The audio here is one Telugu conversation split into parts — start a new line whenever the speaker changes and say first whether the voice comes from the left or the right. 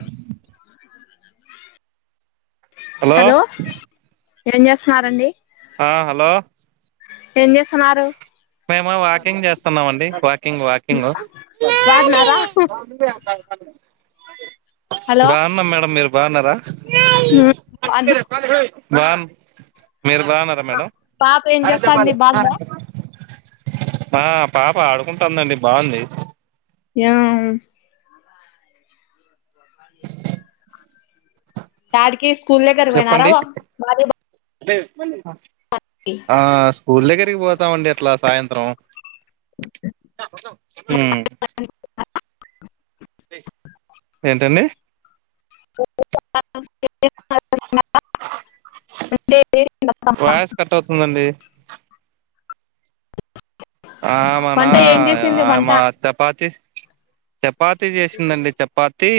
left: అ
right: హలో
left: ఏం చేస్తున్నారండి
right: ఆ హలో
left: ఏం చేస్తున్నారు
right: మేము వాకింగ్ చేస్తున్నామండి వాకింగ్ వాకింగ్ అ
left: బాగున్నారా హలో
right: బాగున్నా మేడం మీరు బాగున్నారా
left: బాగున్న
right: బాన్ మీరు బాన్నారా మేడం
left: పాప ఏం చేస్తాంది బాగుందా
right: ఆ పాప ఆడుకుంటుందండి బాగుంది
left: ఏం యాడికి స్కూల్ దగ్గరికి పోయినారా
right: చెప్పండి
left: మాది
right: ఆ స్కూల్ దగ్గరికి పోతామండి అట్లా సాయంత్రం హ్ ఏంటండి
left: [unintelligible]
right: వాయిస్ కట్ అవుతుందండి
left: [unintelligible]
right: ఆ మనా
left: వంట ఏం చేసింది
right: ఆమ
left: వంట
right: చపాతి చపాతి చేసిందండీ చపాతి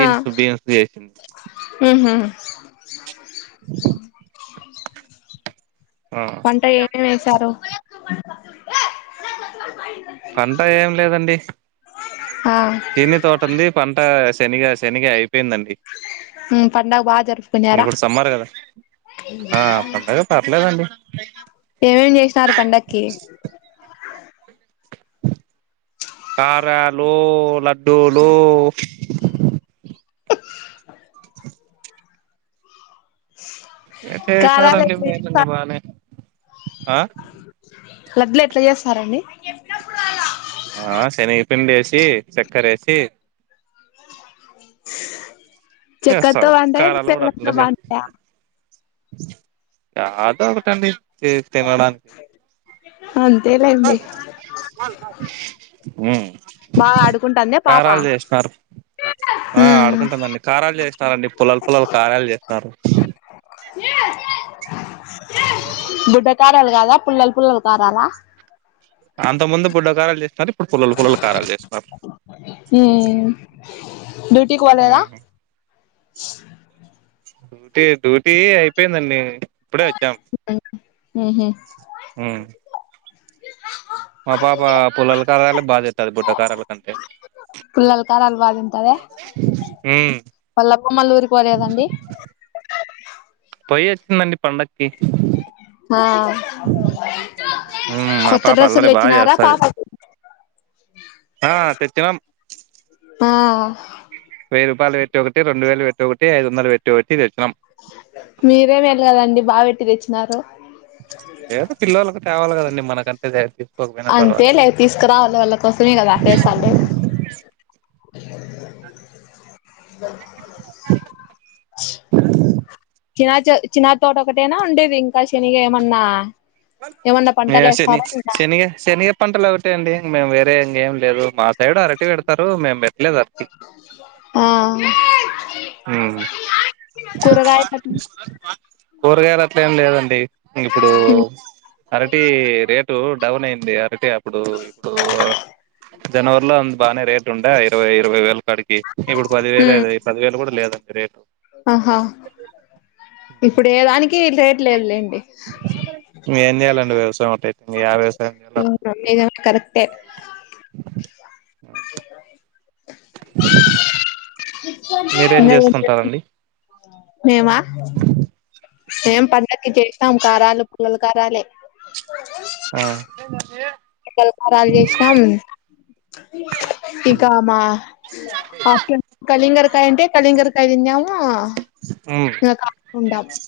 left: ఆ
right: బీన్స్ చేసింది
left: ఉహు
right: ఆ
left: పంట ఏమి వేసారు
right: పంట ఏం లేదండి
left: ఆ
right: శనగ తోట ఉంది పంట శనిగా శనిగ అయిపోయిందండి
left: హ్ పండగ బా జరుపుకున్నారా
right: ఇప్పుడు సమ్మర్ కదా ఆ పండగ పర్లేదండి
left: ఏమేమి చేసినారు పండకి
right: కారాలు లడ్డూలు
left: కారాలు
right: చేసారండి
left: ఎట్లా చేస్తారు
right: బానే ఆ
left: ఎడ్లు ఎట్లా చేస్తారండి
right: ఆ శనిగా పిండి ఏసి చక్కర ఏసి
left: చెక్కర్తో
right: చేస్తారు
left: కంటే
right: కారాలు కూడా
left: బెల్లం
right: అట్లా
left: తో
right: చే
left: బాగుంటయా
right: [unintelligible] తినడానికి
left: అంతేలేండి
right: హ్మ్
left: బాగా ఆడుకుంటాంద పాప
right: ఆ
left: ఉమ్
right: ఆడుకుంటమండి కారాలు చేస్తారండి పొల్లలు పోల్లలు కారాలు చేస్తారు
left: బుడ్డ కారాలు కాదా పుల్లలు పుల్లలు కారాలా
right: అంత ముందు బుడ్డకారాలు చేసరు ఇపు ప్పుడు పుల్లలు పిల్లలు ఖారాలు చేస్తున్నారు
left: డ్యూటీకి పోలేదా
right: డ్యూటీ డ్యూటీ అయిపోయిందండి ఇప్పుడే వచ్చాం
left: ఉహు.
right: మా పాప పుల్లల కారాల బాధేస్తది బుడ్డ కారాల కంటే
left: [unintelligible]
right: ఉమ్
left: వల్ల అత్తమ్మోల ఉరికి పోలేదండి
right: పోయి వచ్చిందండి పండకి
left: ఆ
right: ఉమ్ మా పాప
left: కొత్తడ్రెస్ లు
right: అల్లరి బాగా
left: తెచ్చినార
right: చేస్తది
left: పాపకి
right: ఆ తెచ్చినాము
left: ఆ
right: వేయి రూపాయలు పేట్టి ఒకటి రెండు వేలు పెట్టి ఒకటి ఐదొందలు పెట్టి ఒకటి తెచ్చి
left: మీరే వెళ్ళారండి బాగా పెట్టి తెచ్చినారు
right: ఏమంటే పిల్లలకు కావలి కదండి మనకంటె
left: అంతే లే తీసుకురావాలి వాళ్ళ కోసమే కదా చేస్తాంది అ చినా చిన్నాగా తోట ఒకటేనా ఉండేది ఇంకా శనిగ ఏమన్నా ఏమన్నా పంటలు
right: శని
left: వేస్తారా ఇంకా
right: శనిగ శనిగ పంటలు ఒకటెయండి మేము వేర ఇంకేం లేదు మా సైడు అరటి పెడతారు మేం పెట్టలేదు అరటీ
left: ఆ కూరగాయల
right: కూరగాయలు అట్ల ఏం లేదండి ఇప్పుడు అరటి రేటు డౌన్ అయింది అరటి ఇప్పుడు ఇప్పుడు జనవరిలో అ బాగానే రేటు ఉంటె ఇరవై ఇరవై వేలు ఇక్కడికి ఇప్పుడు పది వేలు అ పదివేలు కూడా లేదండి రేటు
left: ఆహా ఇప్పుడు ఏ దానికి రేట్ లేదులే
right: ఏం చేయాలండి వ్యవసాయం [unintelligible] అర్థం
left: [unintelligible] కరెక్టే
right: కాదు మీరేం చేస్తుంటారండి
left: [inaudible] మేమా మేం పండకి చేసి నం కారాలు పుల్లల కారాలే
right: ఆ
left: పుల్లలకారాలు చేసినాం
right: ఉమ్
left: ఇకా మా కలింగడుకాయ ఉంటే కళింగడుకాయ దిన్యము [unintelligible]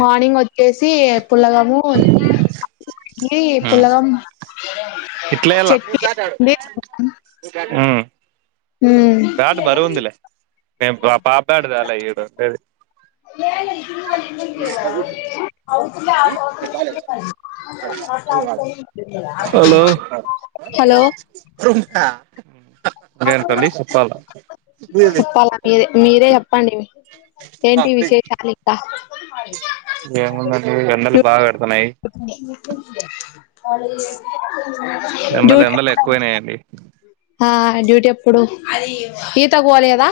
left: మార్నింగ్ వచ్చేసి సి పులగము ఇడ్లి పులాగమ్
right: ఇట్ల ఎయాల ఉమ్
left: ఉమ్
right: మేము పాప్ పాపబ్యాట్ త్యల ఈడ ఉండేది
left: ఏ
right: ాల హలో
left: హలో
right: ఇంకేంటి అండి సోప్పాలా
left: సోప్పాలా మీరే మీరే చెప్పండి ఏంటి విశేషాలు ఇకా
right: ఏముందండి ఎండలు బాగా పెడుతున్నాయి ఎండలు
left: డ్యూటీ
right: ఎండలు
left: ఇప్పుడేనా
right: ఎక్కువైనాయండి
left: ఆ డ్యూటీ ఎప్పుడూ ఈతకు పోలేదా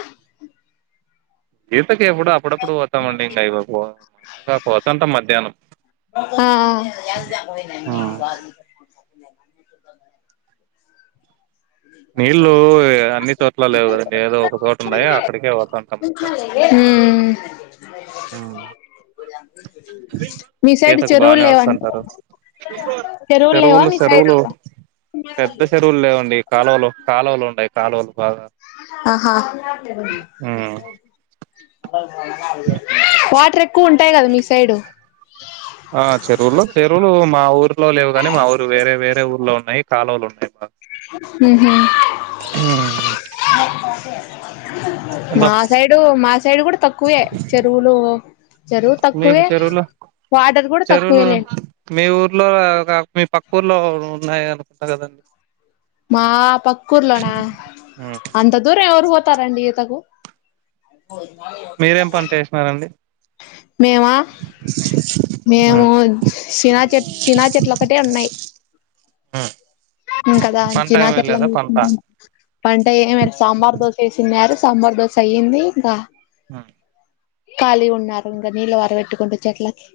right: ఇతకి ఎప్పుడో అప్పుడప్పుడు పోతామండి ఇకా పోతుంటాం మధ్యాహ్నం
left: ఆ
right: నీళ్ళు అన్ని చోట్ల లేవు కదండి ఏదో ఒక చోట ఉన్నాయి అక్కడికే పోతవుంటాం
left: హ్మ్ మీ సైడ్
right: ఈతకు
left: చెరువులు
right: బానే
left: లేవా అండి
right: వస్తుంటారు చెరువులు సేరువులు పెద్ద సేరువులు లేవండి కాలువలు కాలువలు ఉండాయి కాలువలు బాగా
left: ఆహా
right: ఉమ్
left: వాటర్ ఎక్కువ ఉంటాయి కదా మీ సైడు
right: ఆ చెరువుల్లో చెరువులు మా ఊర్లో లేవు కాని మా ఊరు వేరే వేరే ఊర్లో ఉన్నాయి కాలువలు ఉన్నాయి
left: హ్మ్ హు
right: ఎందో
left: మా సైడు మా సైడు కూడా తక్కువే చెరువులు చెరువు
right: మీకు
left: తక్కువే
right: చెరువులు
left: వాటర్ కూడా
right: చెరువులు
left: తక్కువేలెండి
right: మీ ఊర్లో గాక మీ పక్క ఊర్లో ఉన్నాయి అన్నారు కదా
left: మా పక్కుర్లోన అంత దూరం ఎవరుపోతా తరండి ఈతకు
right: మీరేం పంట ఎసినారు అండి
left: మేమ మేము సిన చెట్ చినా చెట్లు ఒకటే ఉన్నాయి
right: ఆ
left: ఇంకదా చినా చెట్లను
right: పంట
left: చుసుకుంటునం పంట ఎం ఎ సాంబార్ దోశ వేసిన్యా సాంబార్ దోశ అయ్యింది ఇంకా
right: ఆ
left: ఖాళీ గ ఉన్నారు ఇంకా నీళ్ళ వర పెట్టుకుంట చెట్లకి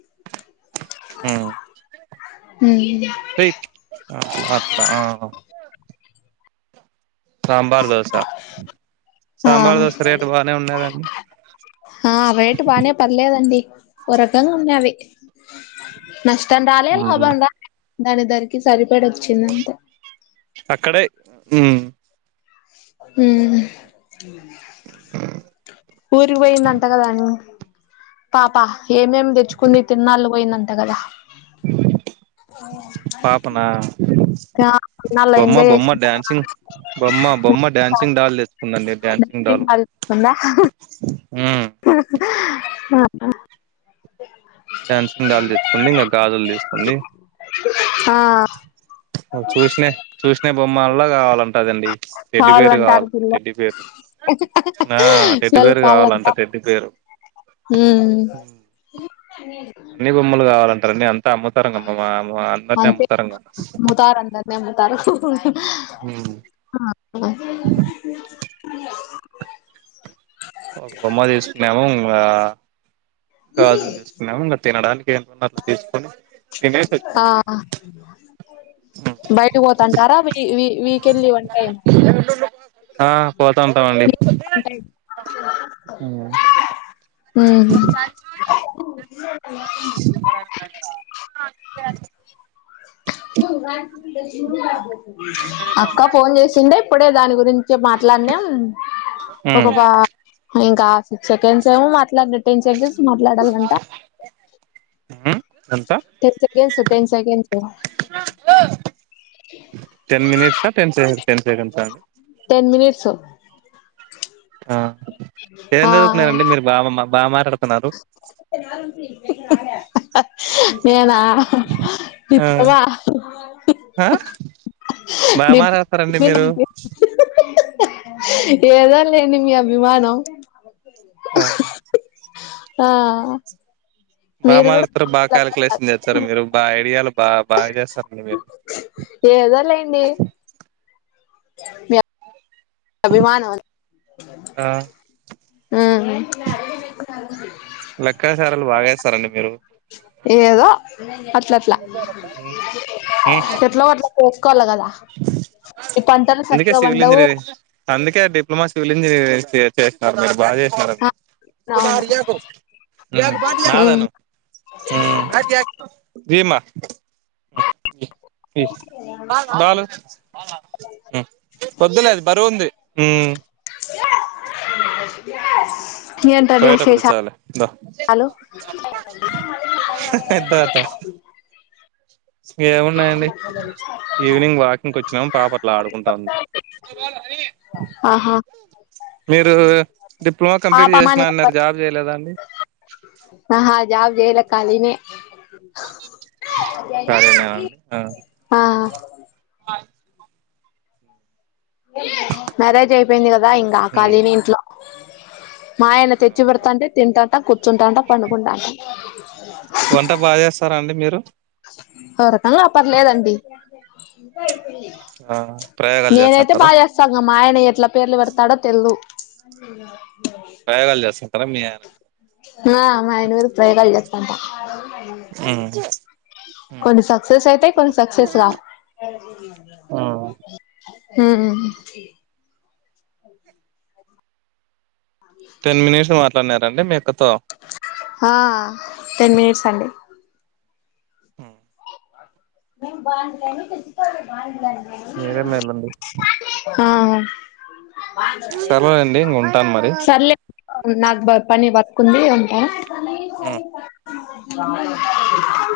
left: హ్మ్
right: రైట్ అట్లా హ సాంబార్ దోశ
left: ఆ
right: సాంబార్ దోశ రేటు బాగా ఉన్య దాండి
left: ఆ రేటు బానే పర్లేదండి ఓ రకంగ వుణ్యాది నష్టం రాలే లాభం రాల్య దానిద్దరికి సరిపడ వచ్చిందంతే
right: హ్మ్
left: ఉహ్మ్ ఊరికి పోయిందంట కదా అను పాప ఏమేమి తెచ్చుకుంది. తిర్న్నాళు పోయిందంట గదా.
right: పాపనా
left: ఆ తిరునాళ్ళలో
right: బొమ్మ
left: ఎంజాయ్
right: బొమ్మ
left: చేసిందా
right: డ్యాన్సింగ్. బొమ్మ బొమ్మ డ్యాన్సింగ్ డల్ తెచ్చుకున్న అండి డ్యాన్సింగ్ డాలు
left: ఆహా
right: డ్యాన్సింగ్ డాల్ తెచ్చుకుంది, ఇంగా గాజులు చేసుకుంది.
left: ఆ
right: ఓ చూస్నే చూసిన బొమ్మల్ల కావాలంటదండి. టెడ్డిబేర్ కావాల టెడ్డీబేర్
left: చల్ కలాంత
right: కావాలంట టెడ్డి బేరు
left: ఉమ్ మ్
right: అన్ని బొమ్మలు కావాలంటారన్నీ అన్
left: అంతే ముతార్ అందర్నే ముతార్
right: మ్మ్
left: ఆహా
right: ఒక్ బొమ్మ తీసుకున్నాము ఇంగా గాజుల్ తీసుకున్నాము. ఇంగా తినడానికి ఏంతుందంత తీసుకొని తినేసి వచ్చినం.
left: బయట పోతంటారా? వి వి వి వికెన్లీ వన్ టైం.
right: ఆ పోతాంటాండి.
left: వన్ టైం
right: ఉహ్
left: హ్మ్
right: నెంబర్ అడుగుతంది రా
left: అక్క ఫోన్ చేసిందే ఇప్పుడే దాని గురిం చె మాట్లాడినాం. ఒక
right: ఉమ్
left: వా ఇంకా సిక్స్ సెకండ్స్ ఏమో మాట్లాడ్నా. టెన్ సెకండ్స్ మాట్లాడాలాంట.
right: ఎంత
left: టేత్ సెకండ్స్ టెన్ సెకండ్స్ లా
right: టెన్ మినేట్స, టెన్ సె టెన్ సెగండ్స
left: టెన్ మినిట్స్
right: ఆ ఏం
left: ఆ
right: చదువుకున్నారంండి. మీరు బాగా మా బాగా మాటాడుతున్నారు?
left: నేనా
right: ఆ
left: ఓవా
right: ఆ బాగా
left: డిప్
right: మాట్లాడతారండి మీరు
left: [inaudible] ఏదో లెండి మీ అభిమానం
right: ఆ
left: ఆ
right: బా
left: మీరు కూడా
right: మాట్లాడుతారు, బాగా కాలిక్యలేషన్ చేస్తారు. మీరు బాగా ఐడియాలు బా బాగా చేస్తారండి మీరు.
left: ఏదో లేండి మీ అభిమానం
right: ఆ
left: [inaudible] ఉమ్
right: లెక్కసారలు బాగా ఎస్తారండి మీరు.
left: ఏదో అట్ల అట్లా,
right: ఉమ్
left: ఎకట్లో అట్లా నేర్చుకోవాల గదా. ఈ పంటాలు
right: అందుకే
left: సరిగ్గా
right: సివిల్
left: పండవు
right: ఇంజనీరింగ్ అందుకే డిప్లొమా, సివిల్ ఇంజనీరింగ్ చే చేస్నారు మీరు. బా జెస్నారు.
left: ఆ అవును
right: ఉమ్
left: ఉమ్
right: నాధను ఉమ్ విమా వి దాలు ఉహ్ వాద్దులే అది బరువుంది. ఉహ్మ్ పోయేటప్పుడిస్సలే
left: హలో
right: తాత ఏమున్నాయండి
left: [inaudible]
right: ఈవినింగ్ వాకింగ్కి వచ్చినాం పాప అట్లా ఆడుకుంటా ఉంది
left: ఆహా
right: మీరు డిప్లొమా కంప్లీట్
left: పాపమా
right: చేసిన అన్నారు జాబ్ చేయలేదా అండి
left: ఆహా జాబ్ చేయలే కాలినే
right: [inaudible]
left: మ్యారేజ్ అయిపోయింది కదా ఇంకా కాలినే ఇంట్లో మాయన తెచ్చి
right: అవునా
left: పెడతంటే తింటంట కూర్చుంటాంట పండుకుంటాంట
right: వంట బాగా చేస్తారా అండి మీరు
left: ఒక రకన్ంలో పర్లేదండి
right: ప్రయోగాలు
left: నేనైతే
right: చేస్తుంటారా
left: బాగా చేస్తాను మా ఆయన ఎట్లా పేర్లు పెడతాడో తెలుదు
right: రాయ కాల్ చేస
left: ఆ మా అయినా మీద ప్రయోగాలు చేస్తంత
right: ఆయన
left: కొన్ని సక్సెస్ అయితే కొన్ని సక్సెస్ కా హు
right: టెన్ మినిట్స్ మాట్లాడినారండి మీ అక్క తో
left: ఆ టెన్ మనిట్స్ అండి
right: ఆ
left: మేము బాధలేని తెసి తే బధలానే
right: మీరే మలడి
left: ఆ
right: సర్లేండి ఇంక ఉంటాను మరి
left: సర్లే నాకు పని వర్క్ ఉంది ఉంటా [inaudible]